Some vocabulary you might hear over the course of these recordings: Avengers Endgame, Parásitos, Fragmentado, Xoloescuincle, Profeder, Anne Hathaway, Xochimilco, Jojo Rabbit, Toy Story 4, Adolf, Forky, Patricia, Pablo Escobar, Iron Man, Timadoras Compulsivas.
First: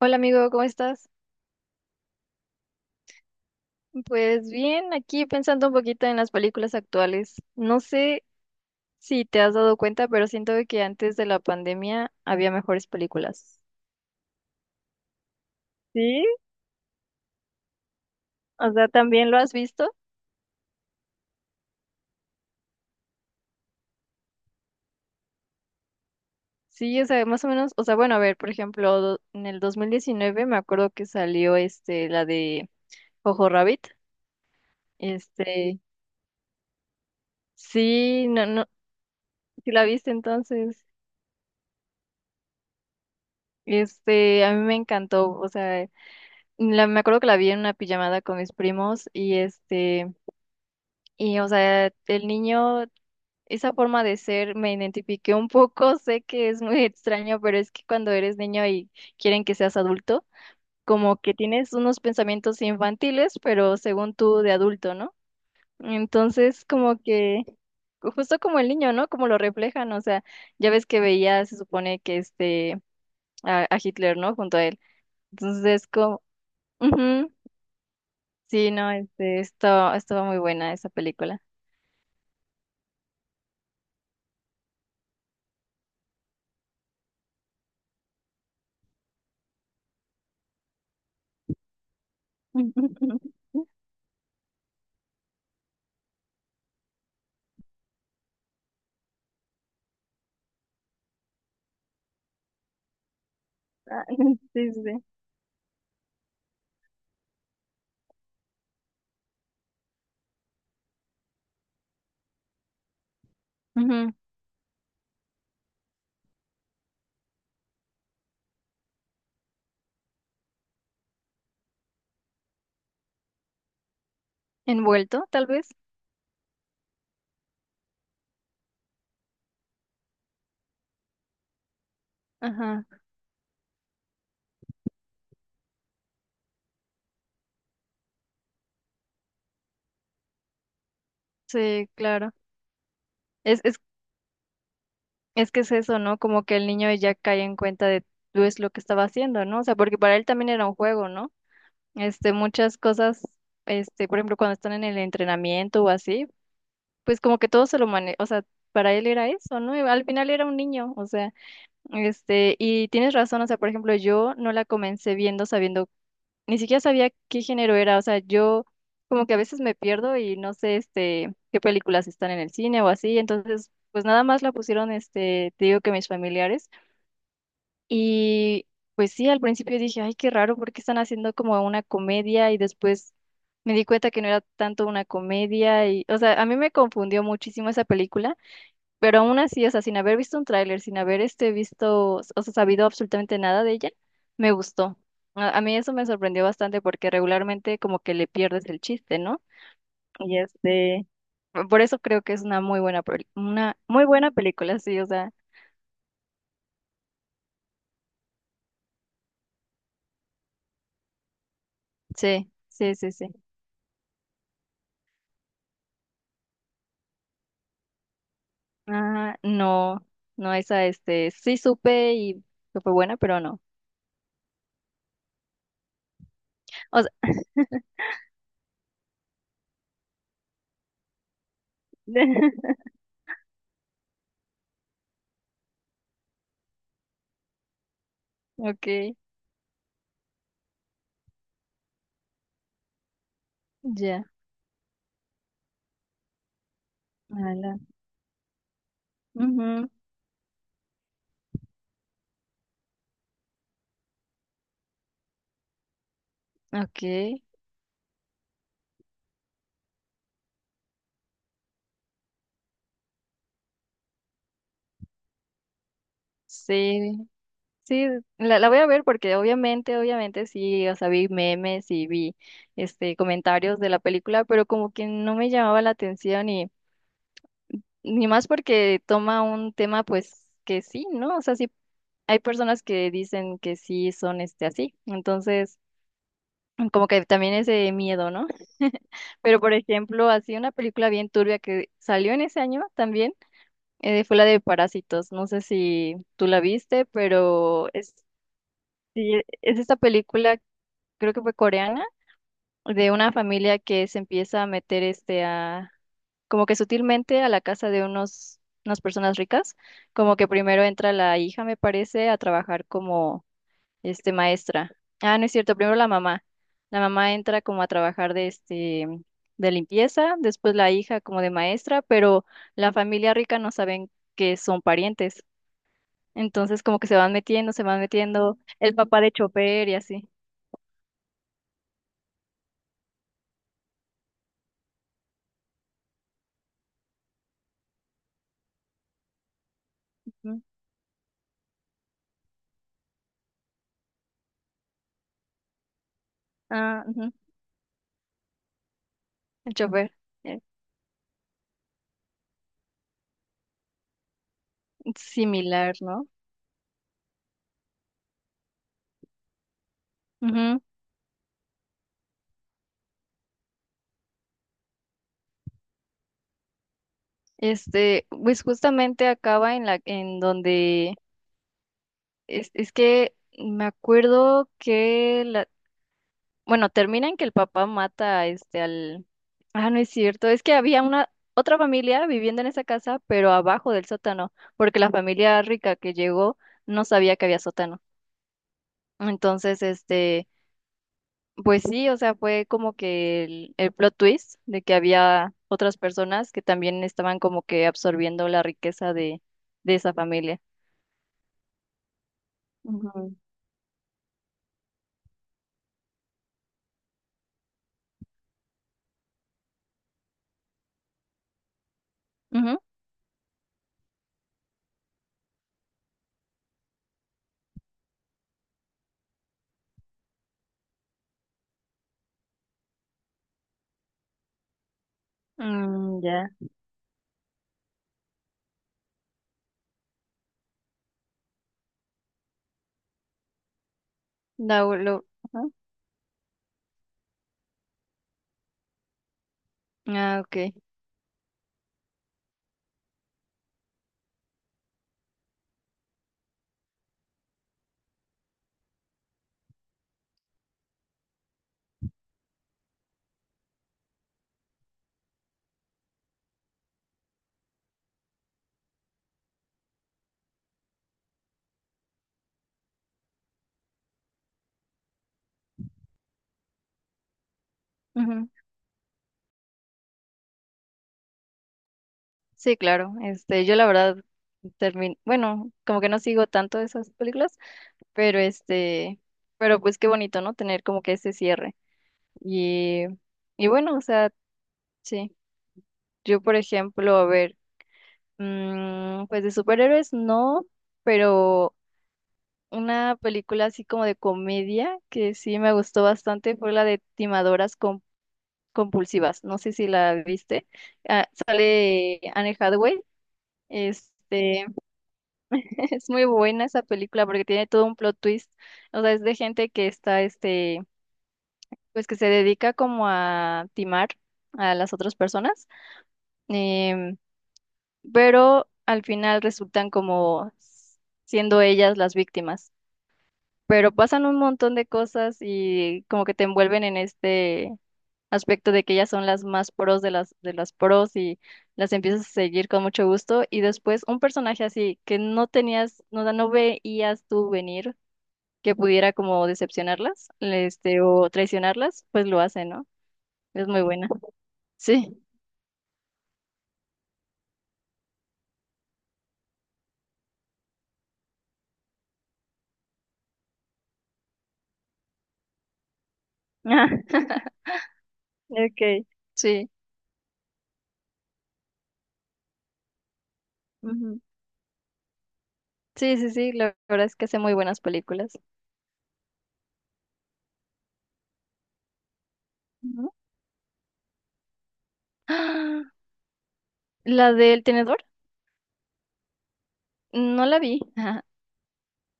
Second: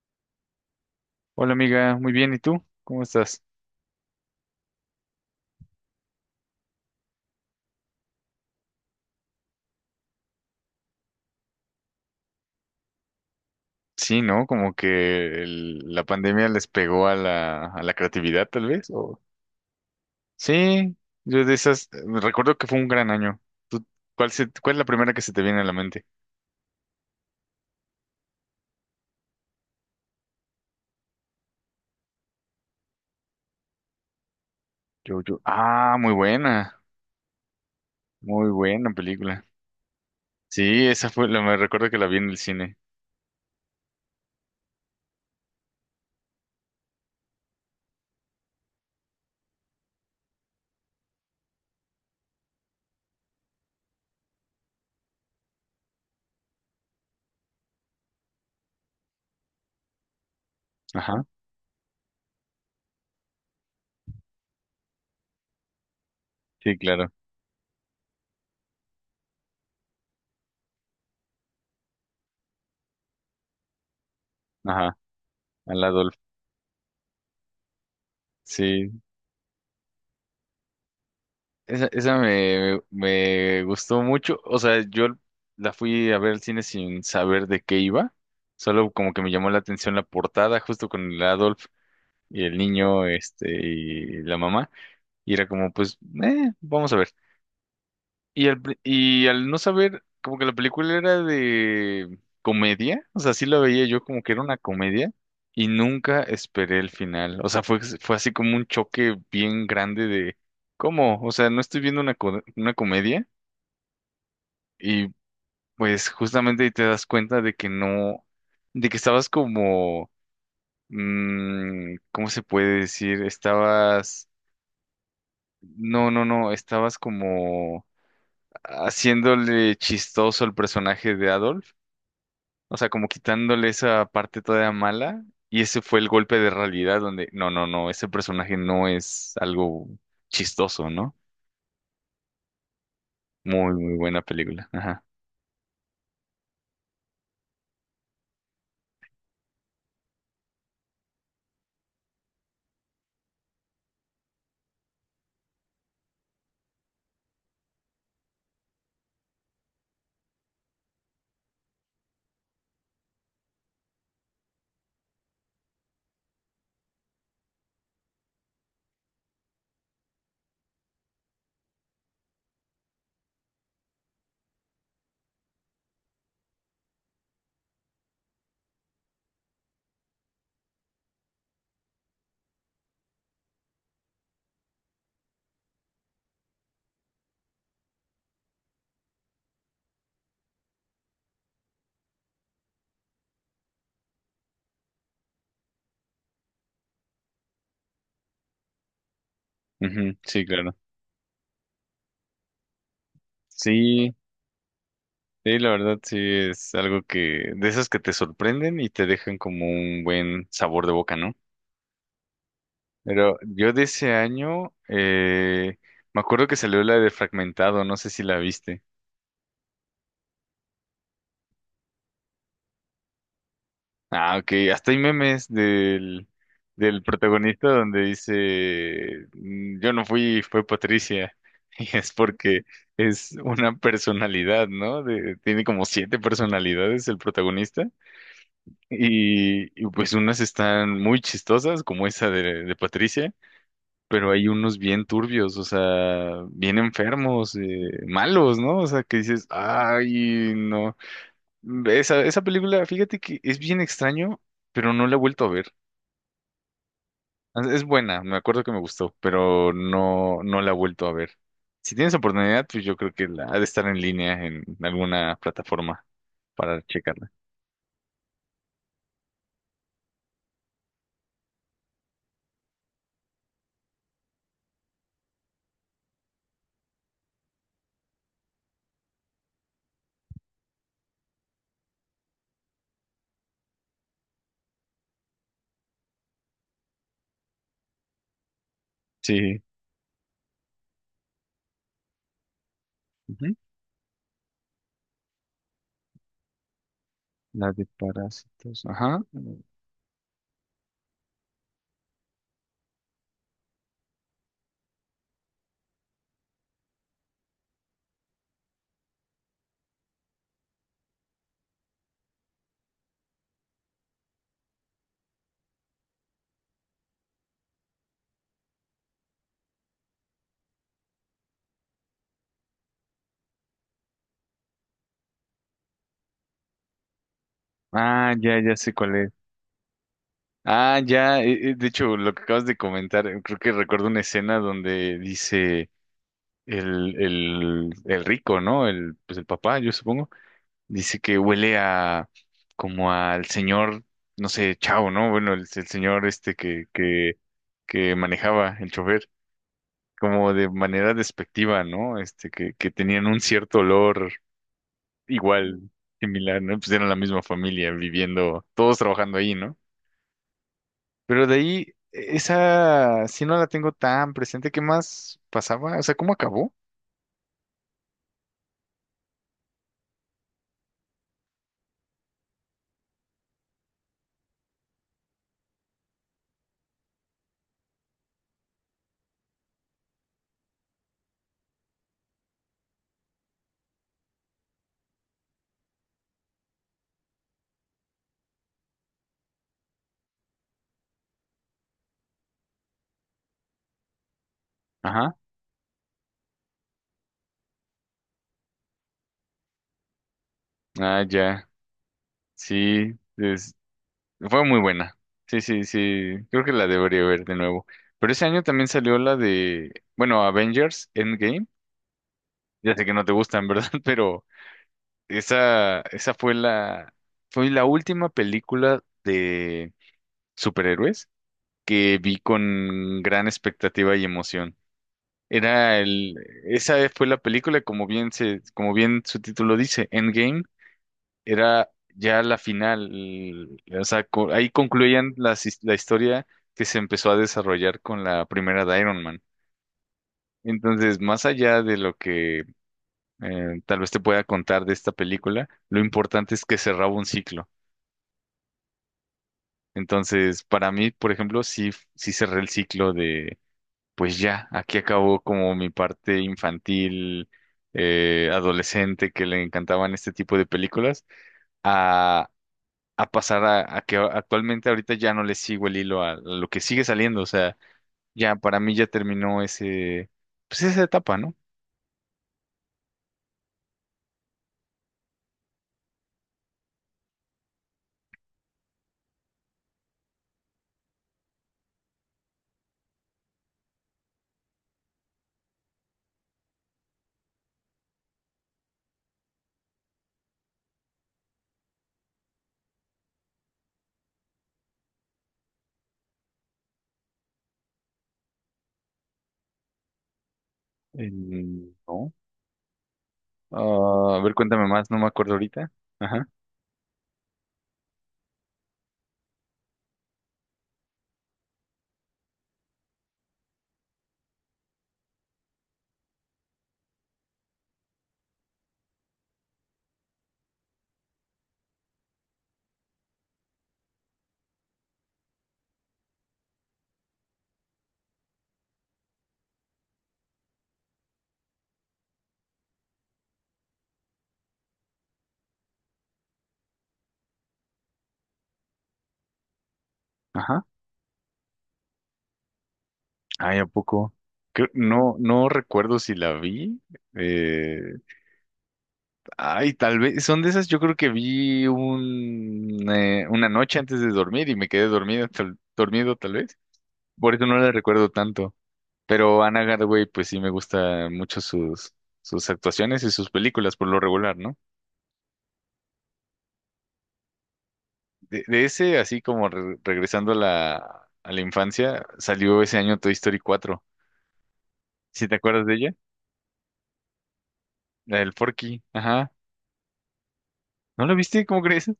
Hola amigo, ¿cómo estás? Hola amiga, muy bien, ¿y tú? ¿Cómo estás? Pues bien, aquí pensando un poquito en las películas actuales. No sé si te has dado cuenta, pero siento de que antes de la pandemia había mejores películas. Sí, ¿no? Como que la ¿Sí? pandemia les pegó a la creatividad, tal O vez, sea, o... ¿también lo has visto? Sí, yo de esas, recuerdo que fue un gran año. ¿Tú- ¿Cuál es la primera que se te viene a la mente? Sí, o sea, más o menos, o sea, bueno, a ver, por ejemplo, en el 2019 me acuerdo que salió la de Jojo Rabbit. Este, Muy buena, sí, no muy no, buena película. si la viste entonces. Sí, esa fue, me recuerdo que la vi en el cine. A mí me encantó, o sea, me acuerdo que la vi en una pijamada con mis primos, y o sea, el niño, esa forma de ser me identifiqué un poco, sé que es muy extraño, pero es que cuando eres niño y quieren que seas adulto, como Ajá, que tienes unos pensamientos infantiles, pero según tú de adulto, ¿no? Entonces, sí, como claro, que, justo como el niño, ¿no? Como lo reflejan, o sea, ya ves que veía, se supone que a Hitler, ¿no? Junto a él. ajá, al Entonces. Adolf. Ujú. Sí, no, Sí, estuvo muy buena esa película. Esa me gustó mucho. O sea, yo la fui a ver al cine sin saber de qué iba. Solo como que me llamó la atención la portada, justo con el Adolf y el niño, y la mamá. Y era como, pues, vamos a ver. Y al no saber, como que la película era de comedia, o sea, sí la veía yo Ay. como que era una Sí, sí. comedia y nunca esperé el final. O sea, fue así como un choque bien grande de, ¿cómo? O sea, no estoy viendo una comedia Ujú. y pues justamente ahí te das cuenta de que no, de que estabas como, ¿cómo se puede decir? Estabas, Envuelto, tal vez. no, no, no, estabas como haciéndole chistoso el personaje de Adolf. O Ajá. sea, como quitándole esa parte todavía mala. Y ese fue el golpe de realidad donde, no, no, no, ese personaje no es algo chistoso, ¿no? Sí, claro. Es, Muy, es, muy buena película. Ajá. es que es eso, ¿no? Como que el niño ya cae en cuenta de pues lo que estaba haciendo, ¿no? O sea, porque para él también era un juego, ¿no? Muchas cosas, por ejemplo, cuando están en el entrenamiento o así, pues como que todo se lo maneja, o sea, para él era eso, ¿no? Y al final era un niño, o sea, y tienes razón, o sea, por ejemplo, yo no la comencé viendo sabiendo, ni siquiera sabía qué género era, o sea, yo como que a veces me pierdo y no sé qué películas están en el cine o así, entonces pues nada más la pusieron, te digo que mis familiares, y pues sí, al principio dije, ay, qué raro, porque están haciendo como una comedia y después me di cuenta que no era tanto una comedia y o sea, a mí me confundió muchísimo esa película, pero aún así, o sea, sin haber visto un tráiler, sin haber visto, o sea, sabido absolutamente nada de ella, me gustó. A mí eso me sorprendió bastante porque regularmente como que le pierdes el chiste, ¿no? Ujú, Y sí, claro. Por eso creo que es una muy buena, una muy Sí, buena película, sí, o sea, sí, la verdad sí es algo que, de esas que te sorprenden y te dejan como un buen sabor de boca, ¿no? sí, sí, sí, sí. Pero yo de ese año, me acuerdo que salió la de Fragmentado, no sé si la viste. Ah, no, no, esa, sí supe y que fue buena, pero no. Ah, ok. Hasta hay memes del O sea. protagonista donde dice, "Mm, yo no fui, fue Patricia". Y es porque es una personalidad, ¿no? Tiene como siete personalidades el protagonista. Ok. Y pues unas están muy chistosas, como esa de Patricia, Ya. pero hay unos bien turbios, o sea, bien enfermos, Ala. Malos, ¿no? O sea, que dices, Ujú. ay, no. Esa película, fíjate que es bien extraño, pero no la he vuelto a ver. Ok. Es buena, me acuerdo que me gustó, pero no, no la he vuelto a ver. Si tienes oportunidad, pues yo creo que ha de estar en línea en alguna plataforma para Sí. checarla. Sí, la voy a ver porque obviamente, obviamente sí, o sea, vi memes y vi comentarios de la película, pero como que no me llamaba la atención y ni más porque toma un tema pues que sí, ¿no? O sea, sí hay personas que dicen que sí son así. Entonces, como que también ese miedo, ¿no? Pero Sí. por ejemplo, así una película bien turbia que salió en ese año también, Ujú. Fue la de Parásitos. No sé si tú la viste, La de pero es parásitos. Ajá. Sí, es esta película, creo que fue coreana, de una familia que se empieza a meter a, como que sutilmente a la casa de unas personas ricas, como que primero entra la hija, me parece, a trabajar como maestra. Ah, no es cierto, primero la mamá. La mamá entra como a trabajar de limpieza, después la hija como de maestra, pero la familia rica no saben que son parientes. Entonces como que se van Ah, metiendo, ya, ya sé el cuál papá es. de chofer y así. Ah, ya, de hecho, lo que acabas de comentar, creo que recuerdo una escena donde dice el rico, ¿no? El, pues el papá, yo supongo. Ujú. Dice que huele a como al señor, no sé, Chao, ¿no? Bueno, el señor este Ah, ujú. Que manejaba el chofer, El chofer, como eh, de manera despectiva, ¿no? Este, que tenían un cierto olor igual, similar, ¿no? similar, ¿no? Pues eran la misma familia viviendo, todos trabajando ahí, ¿no? Ujú. Pero de ahí, esa sí no la tengo tan presente. ¿Qué más pasaba? O sea, ¿cómo acabó? Pues justamente acaba en en donde es que me acuerdo que termina en que el papá mata a este al, ah, no es cierto, es que había una otra familia viviendo en esa casa, pero abajo del sótano, porque la familia rica que llegó no sabía que había sótano. Entonces, pues sí, o sea, fue como que el plot twist de que Ajá. había otras personas que también estaban como que absorbiendo la riqueza de esa familia. Ah, ya. Sí. Ujú. Fue muy buena. Sí, sí, sí. Creo que la debería ver de nuevo. Pero ese año también salió la de, bueno, Avengers Endgame. Ujú. Ya sé que no te gustan, ¿verdad? Pero esa fue fue la última película de superhéroes que vi con gran expectativa y emoción. Era Mm, el, ya. Esa fue la película, como como bien su título dice, Endgame era ya la final. O sea, ahí No, concluían ajá. La historia que se empezó a desarrollar con la primera de Iron Man. Ah, ok. Entonces, más allá de lo que tal vez te pueda contar de esta película, lo importante es que cerraba un ciclo. Entonces, para mí, por ejemplo, sí, sí cerré el ciclo de, pues ya, aquí acabó como mi parte infantil, adolescente, que le encantaban este tipo de películas a pasar a que actualmente ahorita ya no le sigo el hilo a lo que sigue saliendo. O sea, Ujú. ya para mí ya terminó ese, pues esa etapa, ¿no? Sí, claro. Yo la verdad termin bueno, como que no sigo tanto esas películas, pero pues qué bonito, ¿no? Tener como que ese cierre. Y, y bueno, o sea, sí. Yo, por ejemplo, a ver. Mm, pues de superhéroes no, pero una película así como de comedia que sí me gustó bastante fue la de Timadoras Compulsivas. No sé si la viste. Ah, sale No. Anne Hathaway. Ah, a ver, Este, cuéntame más, no me acuerdo ahorita. es muy Ajá, buena esa película porque tiene todo un plot twist. O sea, es de gente que está, pues que se dedica como a timar a las otras personas. em, pero al final resultan como siendo ellas las víctimas. Pero pasan un montón de cosas y como que te envuelven en este aspecto de que ellas son las más pros de las pros y las empiezas a seguir con mucho gusto y después un personaje así que no tenías, no, no veías tú venir que pudiera como decepcionarlas, ajá. O traicionarlas, pues lo hace, ¿no? Es Ay, muy ¿a buena. poco? Sí. No, no recuerdo si la vi. Eh, Ay, tal vez, son de esas, yo creo que vi un, una noche antes de dormir y me quedé dormido, tal vez. Por eso no la recuerdo tanto. Okay. Pero Sí. Anne Hathaway, pues sí me gusta mucho sus actuaciones y sus películas por lo Ujú. regular, ¿no? Sí, sí, sí, la verdad es que hace muy buenas películas. De ese, así como regresando a a la infancia, salió ese Ujú. año Toy Story 4. ¿Sí te ¡Ah! acuerdas de ella? La del tenedor, La del Forky, ajá. no la vi. ¿No la viste? ¿Cómo crees?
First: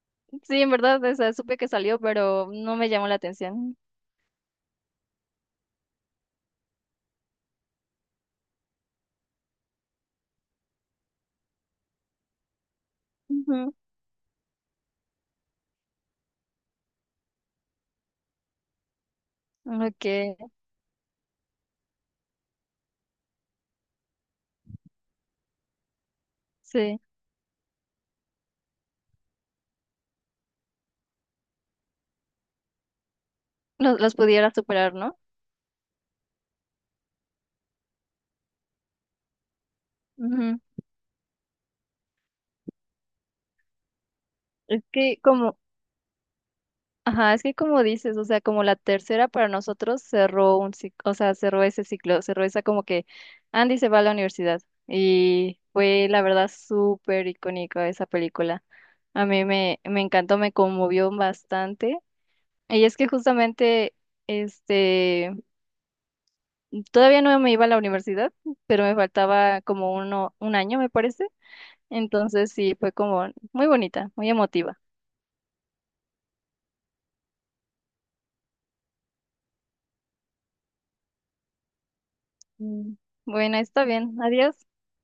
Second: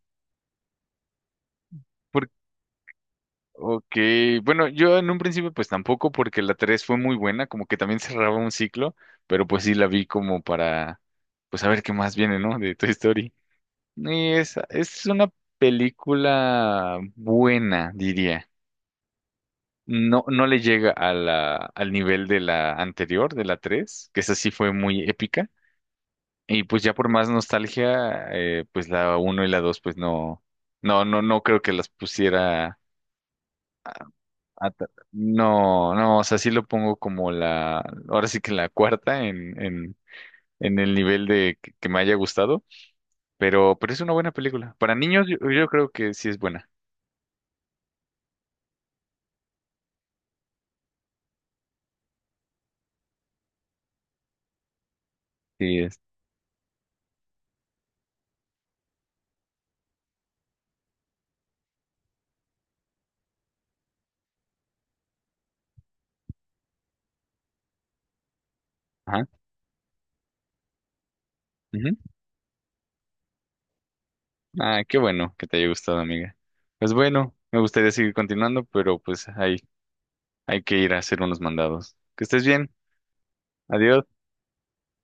Sí, en verdad, o sea, supe que salió, Por- pero no me llamó la atención. Ok, bueno, yo en un principio pues tampoco porque la 3 fue muy buena, como que también cerraba un ciclo, pero pues sí la vi como para, pues a ver qué más viene, ¿no? De Toy Story. Ujú. Y es una película buena, diría. Ok, No, no le llega a al nivel de la anterior, de la 3 que esa sí fue muy épica. Y pues ya sí, por más nostalgia, pues la uno y la 2 pues no, no creo que las pusiera. los pudiera superar, ¿no? No, no, o sea, sí lo pongo como ahora sí que la cuarta Ujú. en el nivel que me haya gustado, pero es una buena película. Es Para que niños como, yo creo que sí es buena. ajá, es que como dices, o sea, como la tercera para nosotros cerró un ciclo, o sea, cerró ese ciclo, cerró esa como que Andy se va a la universidad y Sí es. fue la verdad súper icónica esa película. A mí me encantó, me conmovió bastante. Y es que justamente. este... Todavía no me iba a la universidad, pero me faltaba como un año, me parece. Ujú. Entonces sí, fue como muy bonita, muy emotiva. Ah, qué bueno que te haya gustado, amiga. Pues bueno, me gustaría seguir continuando, pero pues hay que ir a hacer unos mandados. Que estés bien. Mm. Bueno, está Adiós. bien. Adiós.